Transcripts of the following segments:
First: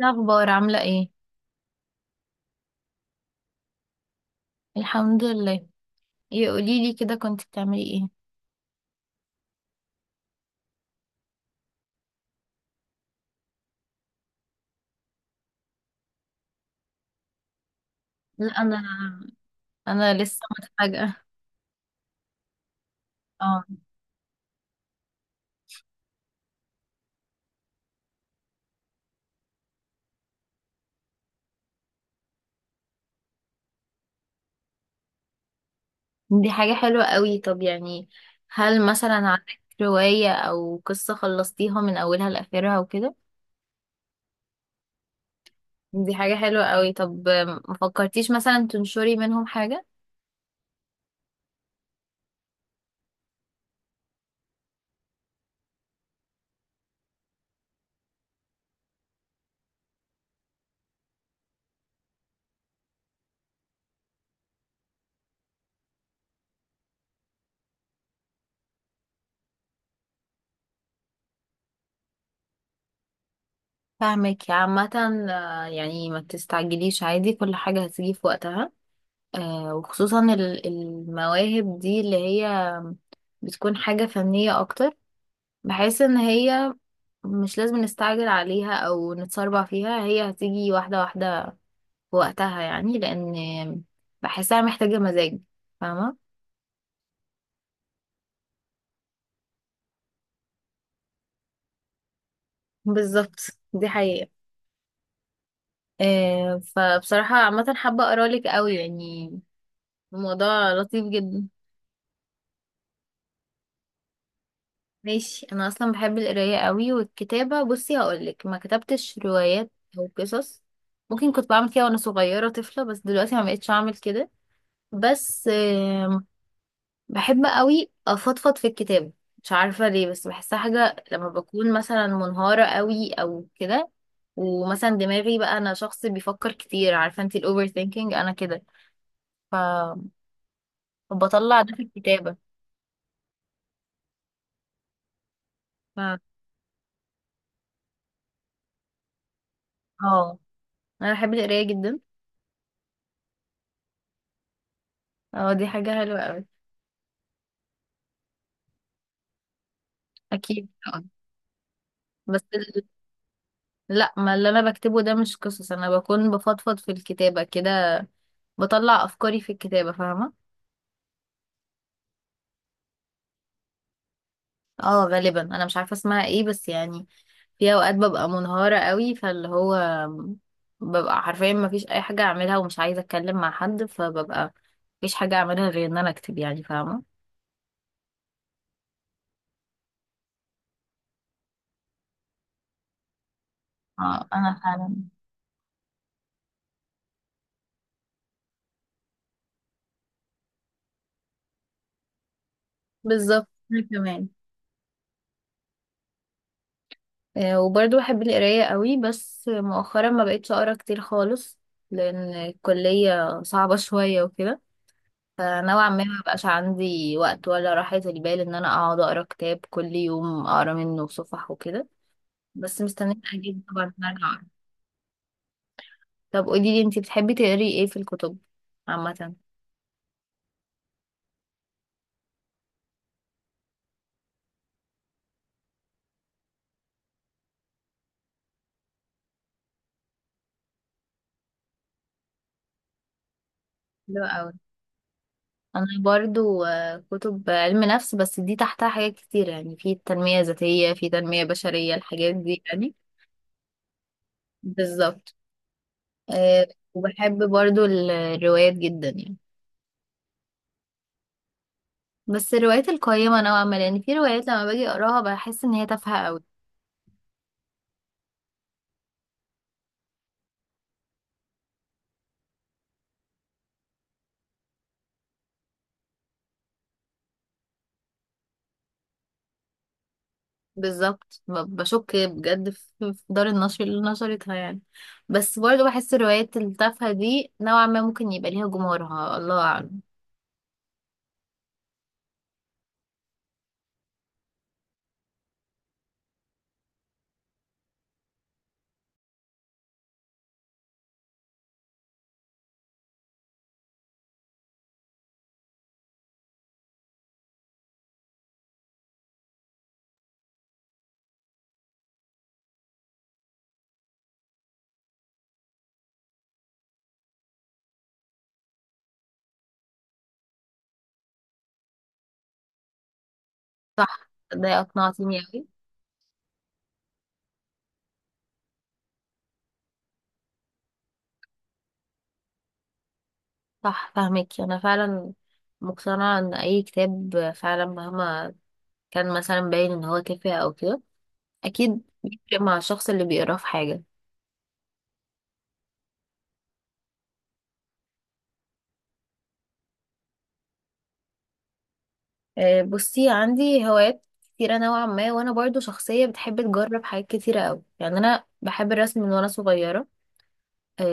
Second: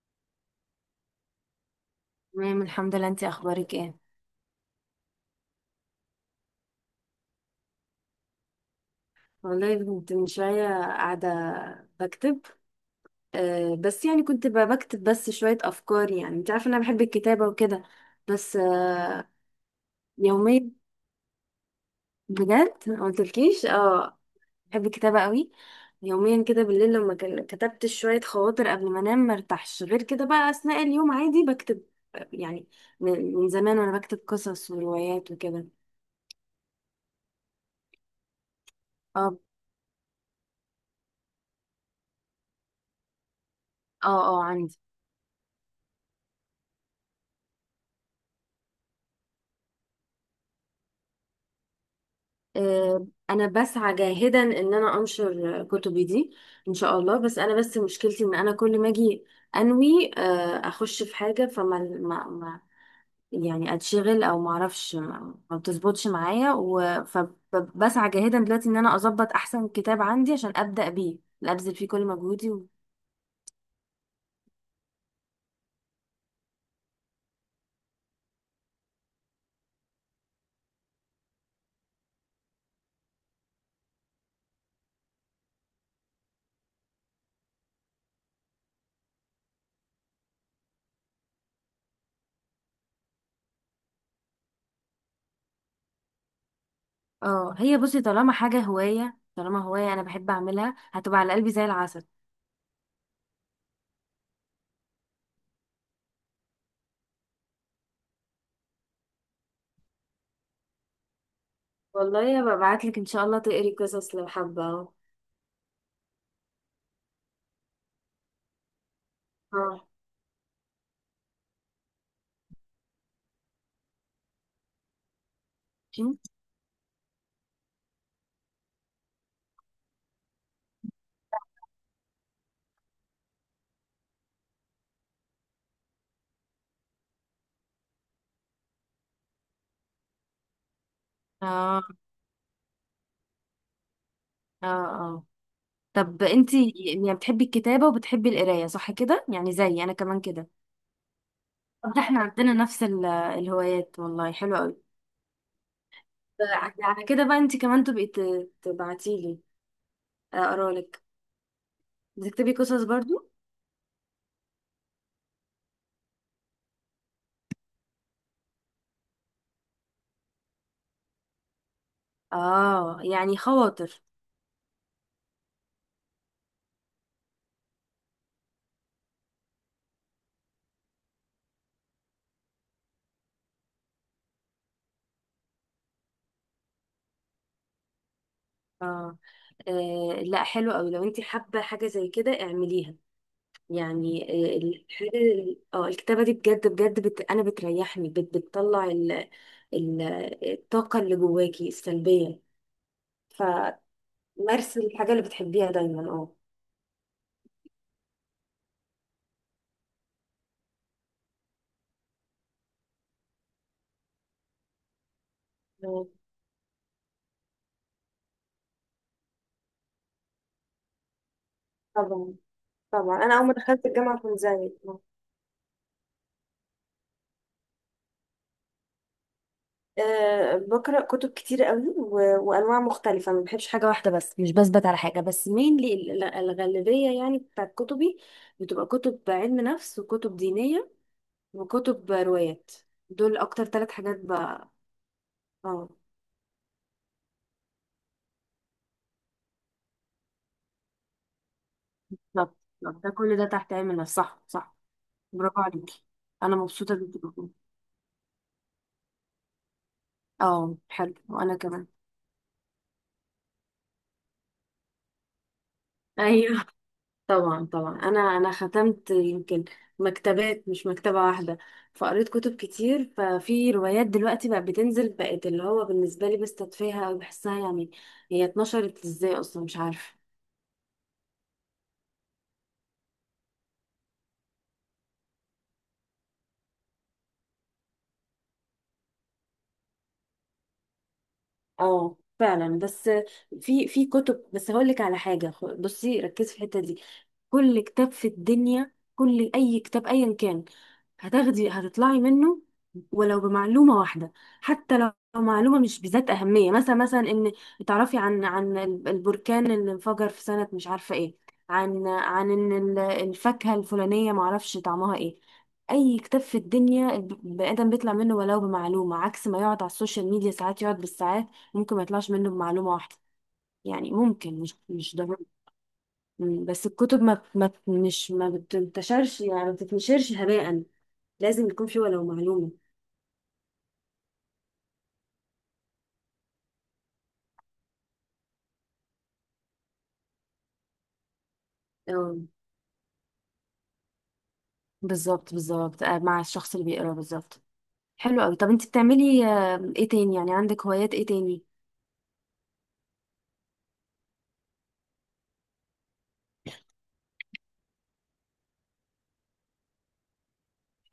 إيه الاخبار؟ عامله ايه؟ تمام، الحمد لله. انتي اخبارك ايه؟ الحمد لله. ايه قولي لي كده، كنت بتعملي ايه؟ والله كنت من شويه قاعده بكتب. بس يعني كنت بكتب بس شويه افكار، يعني انت عارفه ان انا بحب الكتابه وكده. لا بس انا أه انا لسه يوميا، متفاجئه. بجد ما اه، قلتلكيش؟ اه. بحب الكتابه قوي. يوميا كده بالليل لما كتبت شويه خواطر قبل ما انام، ما ارتاحش. غير كده بقى اثناء اليوم عادي بكتب. يعني من زمان وانا بكتب قصص وروايات وكده. دي حاجه حلوه قوي. طب يعني، هل مثلا اه، عندك روايه او قصه خلصتيها من اولها لاخرها وكده؟ اه، اه، عندي. دي حاجه حلوه قوي. طب ما فكرتيش مثلا تنشري منهم حاجه؟ انا بسعى جاهدا ان انا انشر كتبي دي. ان شاء الله. بس انا، بس مشكلتي ان انا كل ما اجي انوي، اخش في حاجه، فما ما ما يعني اتشغل، او ما اعرفش، ما بتظبطش معايا. فبسعى جاهدا دلوقتي ان انا اظبط احسن كتاب عندي عشان ابدا بيه، لا ابذل فيه كل مجهودي. فاهمك عامه. يعني ما تستعجليش، عادي، كل حاجه هتيجي في وقتها. وخصوصا المواهب دي اللي هي بتكون حاجة فنية أكتر. بحس ان هي مش لازم نستعجل عليها او نتسربع فيها، هي هتيجي واحدة واحدة في وقتها يعني، لان بحسها محتاجة مزاج، فاهمة؟ اه، هي بصي، طالما حاجه هوايه، طالما هوايه انا بحب اعملها، هتبقى على قلبي زي العسل. بالظبط، دي حقيقة. فبصراحة عامة حابة اقرالك قوي يعني، الموضوع لطيف جدا. والله هبقى ابعت لك ان شاء الله تقري قصص لو حابه اهو. ماشي، انا اصلا بحب القراية قوي والكتابة. بصي هقولك، ما كتبتش روايات اه. او قصص. ممكن كنت بعمل كده وانا صغيرة طفلة، بس دلوقتي ما بقتش اعمل كده. بس ماشي؟ بحب قوي افضفض في الكتاب، مش عارفة ليه، بس بحسها حاجة لما بكون مثلا منهارة قوي او كده. ومثلا دماغي بقى، انا شخص بيفكر كتير، عارفة انت الاوفر ثينكينج، انا كده. ف- فبطلع ده في اه، الكتابة. اه، اه. ف... طب انتي يعني بتحبي الكتابة وبتحبي القراية، صح كده؟ يعني زي انا كمان اه، كده. انا بحب القراية طب جدا. ده احنا عندنا نفس الهوايات، والله حلو قوي. اه، دي حاجة حلوة قوي. على كده بقى انتي كمان تبقي تبعتيلي اكيد اقرالك. طبعاً. بس بتكتبي قصص ال... برضو؟ لا، ما اللي انا بكتبه ده مش قصص، انا بكون بفضفض في الكتابة كده، بطلع افكاري في الكتابة، فاهمة؟ اه، يعني خواطر. اه غالبا انا مش عارفة اسمها ايه، بس يعني في اوقات ببقى منهارة قوي، فاللي هو ببقى حرفيا ما فيش اي حاجة اعملها ومش عايزة اتكلم مع حد، فببقى مفيش حاجة اعملها غير ان انا اكتب يعني، فاهمة؟ اه. لا حلو قوي، لو انتي حابة حاجة زي كده اعمليها يعني. اه آه، انا فعلا. الحاجة اه الكتابة دي بجد بجد انا بتريحني، بتطلع ال... الطاقة اللي جواكي السلبية. بالظبط، انا فمارسي كمان. الحاجة اللي بتحبيها دايما. اه. وبرضه بحب القراية قوي، بس مؤخرا ما بقيتش اقرا كتير خالص، لان الكلية صعبة شوية وكده. فنوعا ما مم. ما بقاش عندي وقت ولا راحة البال ان انا اقعد اقرا كتاب كل يوم اقرا منه صفح وكده. طبعا. بس مستنية طبعا انا اول ما اجيب طبعا دخلت إن أنا الجامعه كنت ارجع. زيك. أه. طب قولي لي انتي بتحبي تقري ايه في الكتب عامة؟ أه بقرا كتب كتير قوي، وانواع مختلفه. ما بحبش حاجه واحده بس، مش بثبت على حاجه بس مينلي. الغالبيه يعني بتاعت كتبي بتبقى كتب علم نفس، وكتب دينيه، وكتب روايات. دول اكتر ثلاث حاجات حلو قوي. بقى. انا اه. برضو كتب علم نفس، بس دي تحتها حاجات كتير يعني، في تنمية ذاتية، في تنمية بشرية، الحاجات بالظبط، دي يعني. بالظبط. ده كل ده تحت علم النفس، صح، صح. بالظبط. برافو عليكي. انا أه، مبسوطه جدا. وبحب برضو الروايات جدا يعني، اه حلو، وانا كمان. بس الروايات القيمة نوعا ما، لان في روايات لما باجي اقراها بحس ان هي تافهة قوي. ايوه، طبعا، طبعا. انا ختمت يمكن مكتبات، مش مكتبه واحده. فقريت كتب كتير. ففي روايات دلوقتي بقت بتنزل، بقت اللي هو بالنسبه لي بستدفيها او بحسها، يعني هي اتنشرت ازاي اصلا؟ مش عارفه. بالظبط، بشك بجد في دار النشر اللي نشرتها يعني. بس برضو بحس الروايات التافهة دي نوعا ما ممكن يبقى ليها جمهورها، الله أعلم. اه فعلا. بس في كتب، بس هقول لك على حاجه، بصي ركزي في الحته دي. كل كتاب في الدنيا، كل اي كتاب ايا كان، هتاخدي، هتطلعي منه ولو بمعلومة واحدة، حتى لو معلومة مش بذات أهمية. مثلا، مثلا، إن تعرفي عن البركان اللي انفجر في سنة مش عارفة إيه، عن إن ال- الفاكهة الفلانية معرفش طعمها إيه. أي كتاب في الدنيا البني آدم بيطلع منه ولو بمعلومة، عكس ما يقعد على السوشيال ميديا ساعات، يقعد بالساعات ممكن ما يطلعش منه بمعلومة واحدة. يعني ممكن، ده مش مش أقنعتيني ضروري. أوي. مم. بس الكتب ما بت- ما بت- مش ما بتنتشرش، يعني ما بتتنشرش هباء. لازم يكون في ولو معلومة. صح، فاهمك، أنا فعلا مقتنعة إن أي كتاب فعلا مهما كان مثلا باين إن هو تافه أو كده، أكيد اه، بيفرق مع الشخص اللي بيقراه في حاجة. بالظبط، بالظبط. مع الشخص اللي بيقرا بالظبط. حلو قوي. طب انت بتعملي ايه تاني؟ يعني عندك هوايات ايه تاني؟ بصي عندي هوايات كتيرة نوعا ما، وأنا برضو شخصية بتحب تجرب حاجات كتيرة أوي. يعني أنا بحب الرسم من وأنا صغيرة.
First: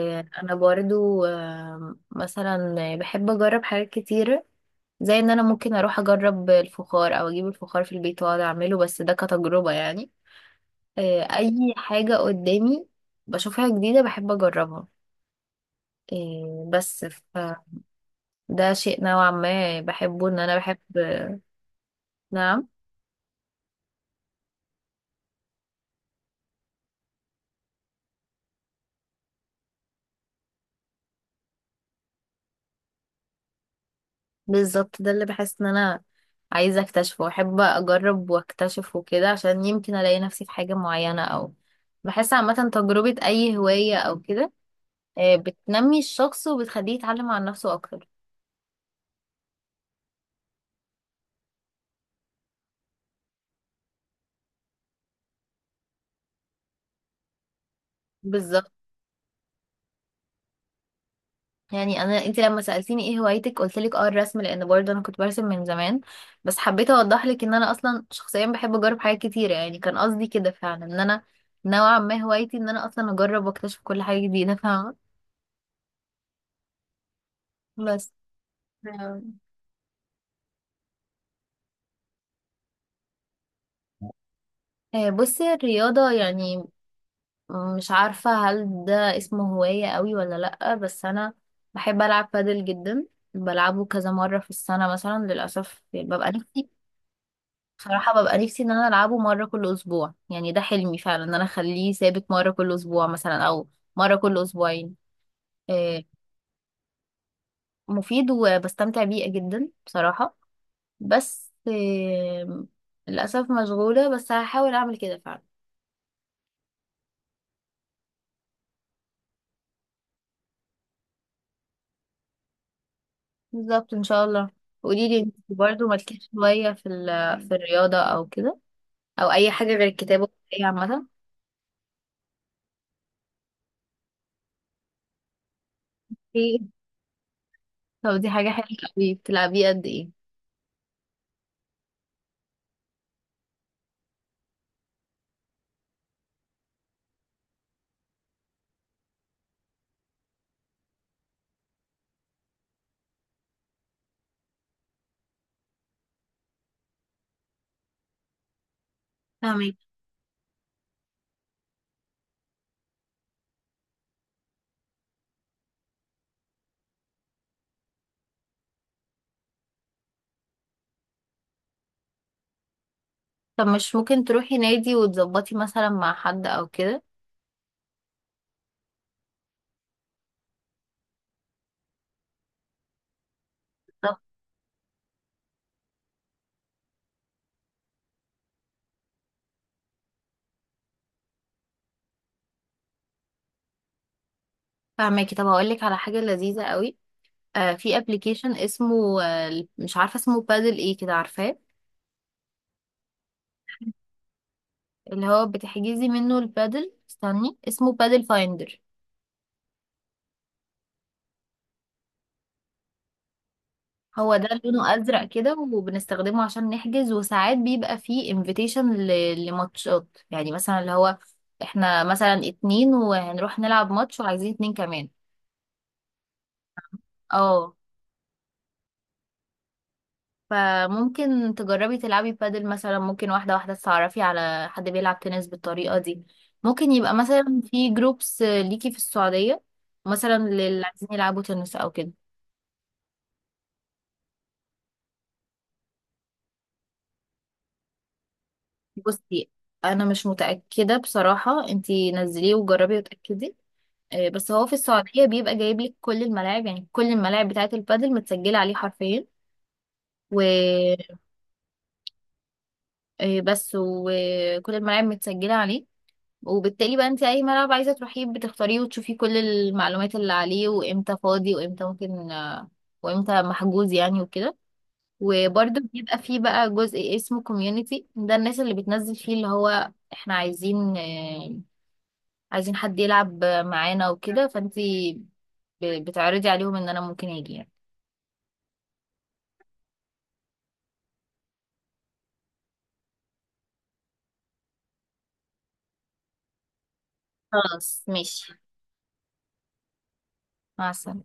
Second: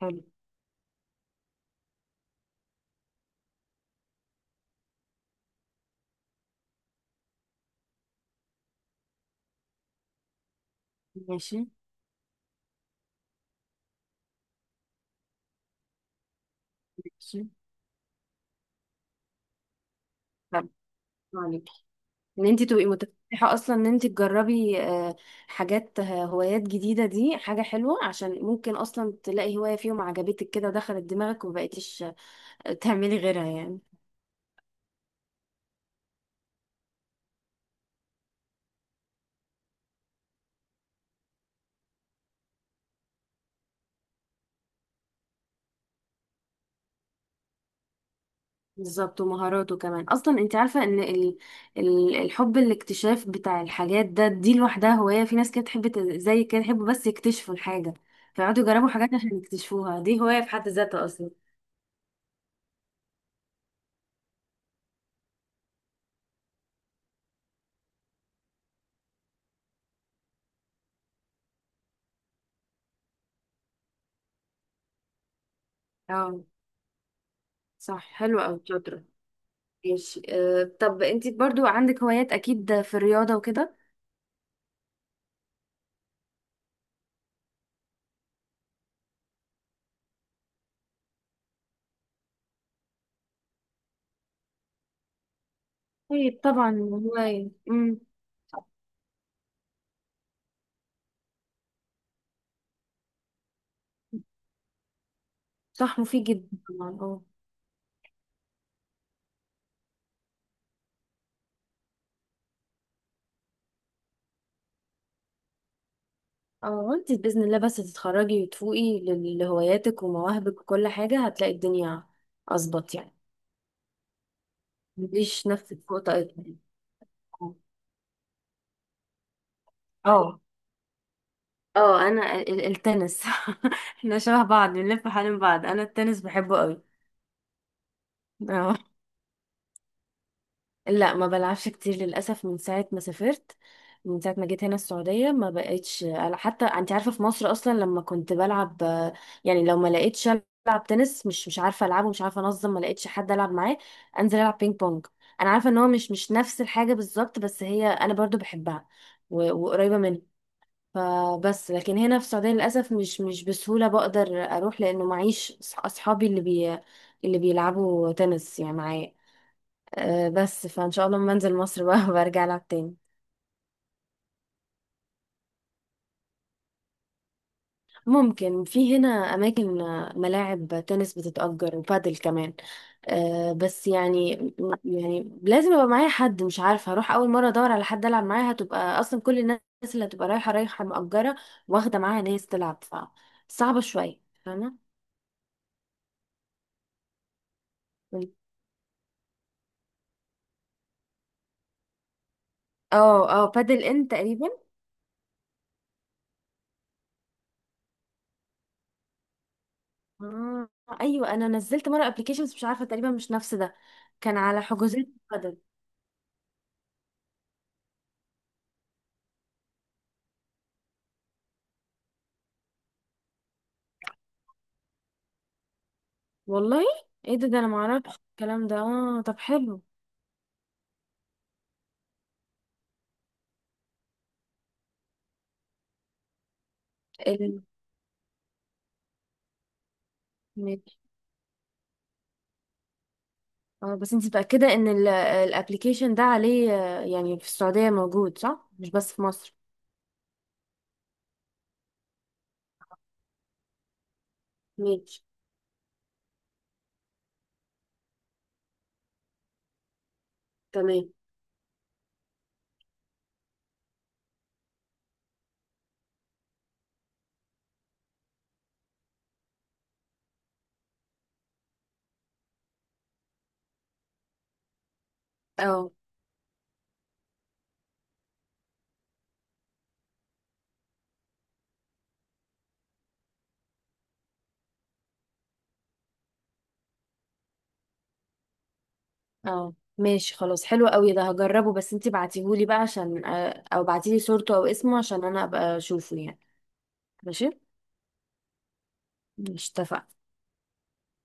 حلو. أنا برضو مثلا بحب أجرب حاجات كتيرة، زي إن أنا ممكن أروح أجرب الفخار أو أجيب الفخار في البيت وأقعد أعمله، بس ده كتجربة يعني. ماشي. اي حاجة قدامي بشوفها جديدة بحب اجربها. آه، بس ماشي. فده شيء نوعا ما بحبه، ان انا طب بحب. عليك ان انت نعم. تبقي متفتحة اصلا، ان انت تجربي حاجات، هوايات جديدة. دي حاجة حلوة، عشان ممكن اصلا تلاقي هواية فيهم عجبتك كده ودخلت دماغك ومبقيتيش تعملي غيرها يعني. بالظبط، ده اللي بحس ان انا عايزة اكتشفه، واحب اجرب واكتشف وكده، عشان يمكن الاقي نفسي في حاجة معينة. او بحس عامة تجربة اي هواية او كده بتنمي الشخص وبتخليه يتعلم عن نفسه اكتر. بالظبط. ومهاراته كمان اصلا. انت عارفه ان الحب، الاكتشاف بتاع الحاجات ده، دي لوحدها هوايه. في ناس كده تحب زي كده يحبوا بس يكتشفوا الحاجه، فيقعدوا بالظبط. يجربوا حاجات عشان يكتشفوها. دي هوايه في حد ذاتها اصلا. يعني انا، انت لما سالتيني ايه هوايتك قلت لك اه الرسم، لان برضه انا كنت برسم من زمان، بس حبيت اوضح لك ان انا اصلا شخصيا بحب اجرب حاجات كتيره. يعني كان قصدي كده فعلا، ان انا نوعا ما هوايتي ان انا اصلا اجرب واكتشف كل حاجه جديده، فاهمه؟ اه، صح. بس. حلو قوي، شاطره. آم، ماشي. أه. طب انت برضو عندك هوايات اكيد في الرياضه وكده. آه، بصي الرياضه يعني، مش عارفه هل ده اسمه هوايه قوي ولا لا، بس انا بحب العب بادل جدا. بلعبه كذا مره في السنه مثلا، للاسف. ببقى طيب، نفسي، طبعا هوايه. بصراحة ببقى نفسي ان انا العبه مرة كل اسبوع. يعني ده حلمي فعلا، ان انا اخليه ثابت مرة كل اسبوع مثلا، او مرة كل اسبوعين. صح، آه، مفيد جدا طبعا. اه. مفيد وبستمتع بيه جدا بصراحة. بس آه، للأسف مشغولة، بس هحاول اعمل كده فعلا. اه، انت بإذن الله بس تتخرجي وتفوقي لهواياتك ومواهبك وكل حاجة، هتلاقي الدنيا أظبط يعني. بالظبط ان شاء الله. قولي لي انت مديش نفسك برضه، فوق مالكيش طاقتك. شوية في في الرياضة او كده، او اي حاجة غير الكتابة اه، والقراية عامة؟ اه، انا التنس احنا شبه بعض، بنلف حوالين بعض، انا التنس ايه؟ بحبه قوي. طب دي حاجة حلوة اه. قوي. بتلعبيه قد ايه؟ لا، ما بلعبش كتير للأسف من ساعة ما سافرت، من ساعة ما جيت هنا السعودية ما بقتش. حتى انت عارفة في مصر أصلا لما كنت بلعب يعني، لو ما لقيتش ألعب تنس، مش مش عارفة ألعبه، مش عارفة أنظم، ما لقيتش حد ألعب معاه، أنزل ألعب بينج بونج. أنا عارفة إن هو مش مش نفس الحاجة بالظبط، بس هي أنا برضو بحبها، فاهمك. وقريبة منها. فبس لكن هنا في السعودية للأسف مش مش بسهولة بقدر أروح، لأنه معيش أصحابي اللي اللي بيلعبوا تنس يعني معايا. بس فان شاء الله لما انزل مصر بقى برجع العب تاني. طب مش ممكن تروحي نادي وتظبطي مثلا مع حد او كده؟ ممكن في هنا اماكن ملاعب تنس بتتأجر، وبادل كمان. بس طب يعني، يعني لازم يبقى معايا حد. مش عارفه، هروح اول مره ادور على حد العب معاه؟ هتبقى اصلا كل الناس اللي هتبقى رايحه، رايحه مأجره واخده معاها ناس تلعب. ف صعبه شويه، فاهمه؟ فاهماكي. طب هقول لك على حاجة لذيذة قوي. آه، في ابلكيشن اسمه آه، مش عارفة اسمه بادل ايه كده، عارفاه؟ اه، اه، بادل ان تقريبا. اللي هو بتحجزي منه البادل، استني اسمه بادل فايندر. آه، ايوه انا نزلت مره ابلكيشنز مش عارفه تقريبا مش نفس ده، هو كان ده على لونه حجوزات ازرق كده، بادل. وبنستخدمه عشان نحجز، وساعات بيبقى فيه انفيتيشن لماتشات يعني، مثلا اللي هو احنا مثلا اتنين وهنروح نلعب ماتش وعايزين اتنين كمان. والله، ايه ده؟ ده انا اه، معرفش الكلام ده. اه طب حلو. فممكن تجربي تلعبي بادل مثلا، ممكن واحدة واحدة تتعرفي على حد بيلعب تنس بالطريقة دي. ممكن يبقى مثلا ال... في جروبس ليكي في السعودية، مثلا للي ماشي. عايزين يلعبوا تنس أو كده. اه، بس انت متأكدة ان الابليكيشن ده عليه، يعني في السعودية موجود، صح؟ مش بس في بصي، مصر. أنا مش متأكدة بصراحة، انتي نزليه وجربي وتأكدي. بس هو في ماشي، السعودية بيبقى جايب لك كل الملاعب، يعني كل الملاعب بتاعة البادل متسجلة عليه حرفيا. تمام. وبس، وكل الملاعب متسجلة عليه، وبالتالي بقى انت اي ملعب عايزه تروحيه بتختاريه، وتشوفي كل المعلومات اللي عليه، وامتى فاضي، وامتى ممكن وامتى محجوز يعني وكده. وبرده اه. بيبقى فيه بقى جزء اسمه كوميونيتي، ده الناس اللي بتنزل فيه اللي هو احنا عايزين عايزين حد يلعب معانا وكده، فانت بتعرضي عليهم ان انا ممكن اجي يعني. اه ماشي، خلاص، حلو قوي. ده هجربه، بس انت بعتيهولي بقى عشان، او بعتيلي صورته او اسمه عشان انا ابقى اشوفه يعني. ماشي. خلاص ماشي. مش اتفقنا؟ مع السلامه.